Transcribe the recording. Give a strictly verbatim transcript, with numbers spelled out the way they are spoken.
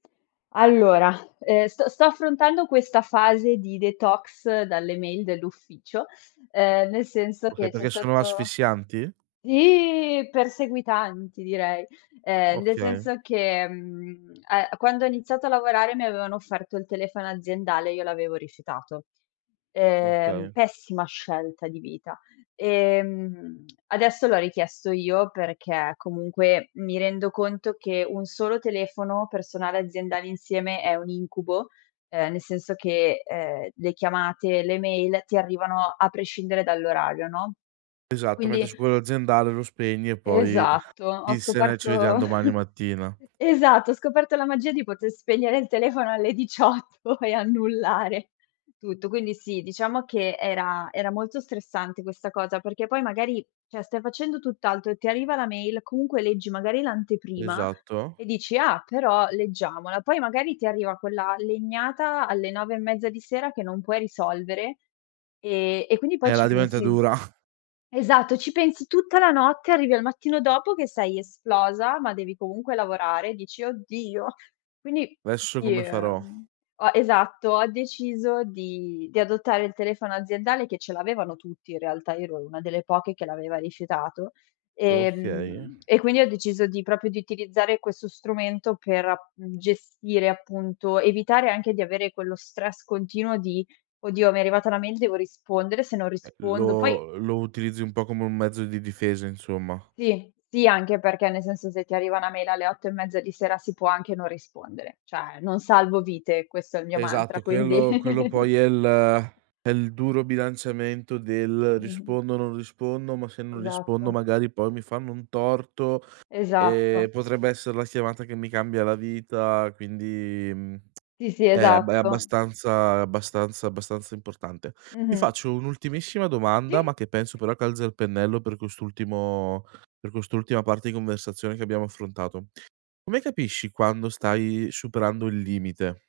Allora, ehm, st-sto affrontando questa fase di detox dalle mail dell'ufficio, ehm, nel senso Okay, che c'è perché sono stato asfissianti? sì! Perseguitanti direi, ehm, nel Okay. senso che, mhmm, uhm, quando ho iniziato a lavorare mi avevano offerto il telefono aziendale e io l'avevo rifiutato. Ehm, Okay. pessima scelta di vita. Ehm, adesso l'ho richiesto io perché comunque mi rendo conto che un solo telefono personale aziendale insieme è un incubo, ehm, nel senso che, ehm, le chiamate, le mail ti arrivano a prescindere dall'orario, no? Esatto, mentre Quindi su quello aziendale lo spegni e poi, Esatto, ho chissene, ci scoperto vediam domani mattina. esatto, ho scoperto la magia di poter spegnere il telefono alle diciotto e annullare tutto. Quindi sì, diciamo che era era molto stressante questa cosa, perché poi magari, cioè stai facendo tutt'altro e ti arriva la mail, comunque leggi magari l'anteprima Esatto. e dici: "Ah, però, leggiamola." Poi magari ti arriva quella legnata alle nove e mezza di sera che non puoi risolvere e e quindi poi Eh, ci la diventa pensi dura. esatto, ci pensi tutta la notte, arrivi al mattino dopo che sei esplosa, ma devi comunque lavorare, dici: "Oddio!" Quindi, esso sì, come farò? ehm, ho esatto, ho deciso di di adottare il telefono aziendale, che ce l'avevano tutti in realtà, io ero una delle poche che l'aveva rifiutato, dokeye. ehm, e quindi ho deciso di propio di utilizzare questo strumento per ap mhmm, gestire appunto, evitare anche di avere quello stress continuo di: "Oddio mi è arrivata una mail, devo rispondere, se non Eh rispondo..." Poi lo lo utilizzi un po' come un mezzo di difesa, insomma. Sì, sì, anche perché nel senso se ti arriva una mail alle otto e mezza di sera si può anche non rispondere, cioè non salvo vite, questo è il mio Esatto mantra quindi quello quello poi è il è il duro bilanciamento del: Mh-mh. "Rispondo non rispondo, ma se non rispondo Esatto. magari poi mi fanno un torto Esatto. e potrebbe essere la siamata che mi cambia la vita." Quindi, mhmm, Sì, sì, è abb è esatto. abbastanza abbastanza abbastanza importante. Ti Mh-mh. faccio un'ultimissima domanda, Sì. ma che penso però calzi al pennello per quest'ultimo per quest'ultima parte di conversazione che abbiamo affrontato: "Come capisci quando stai superando il limite?"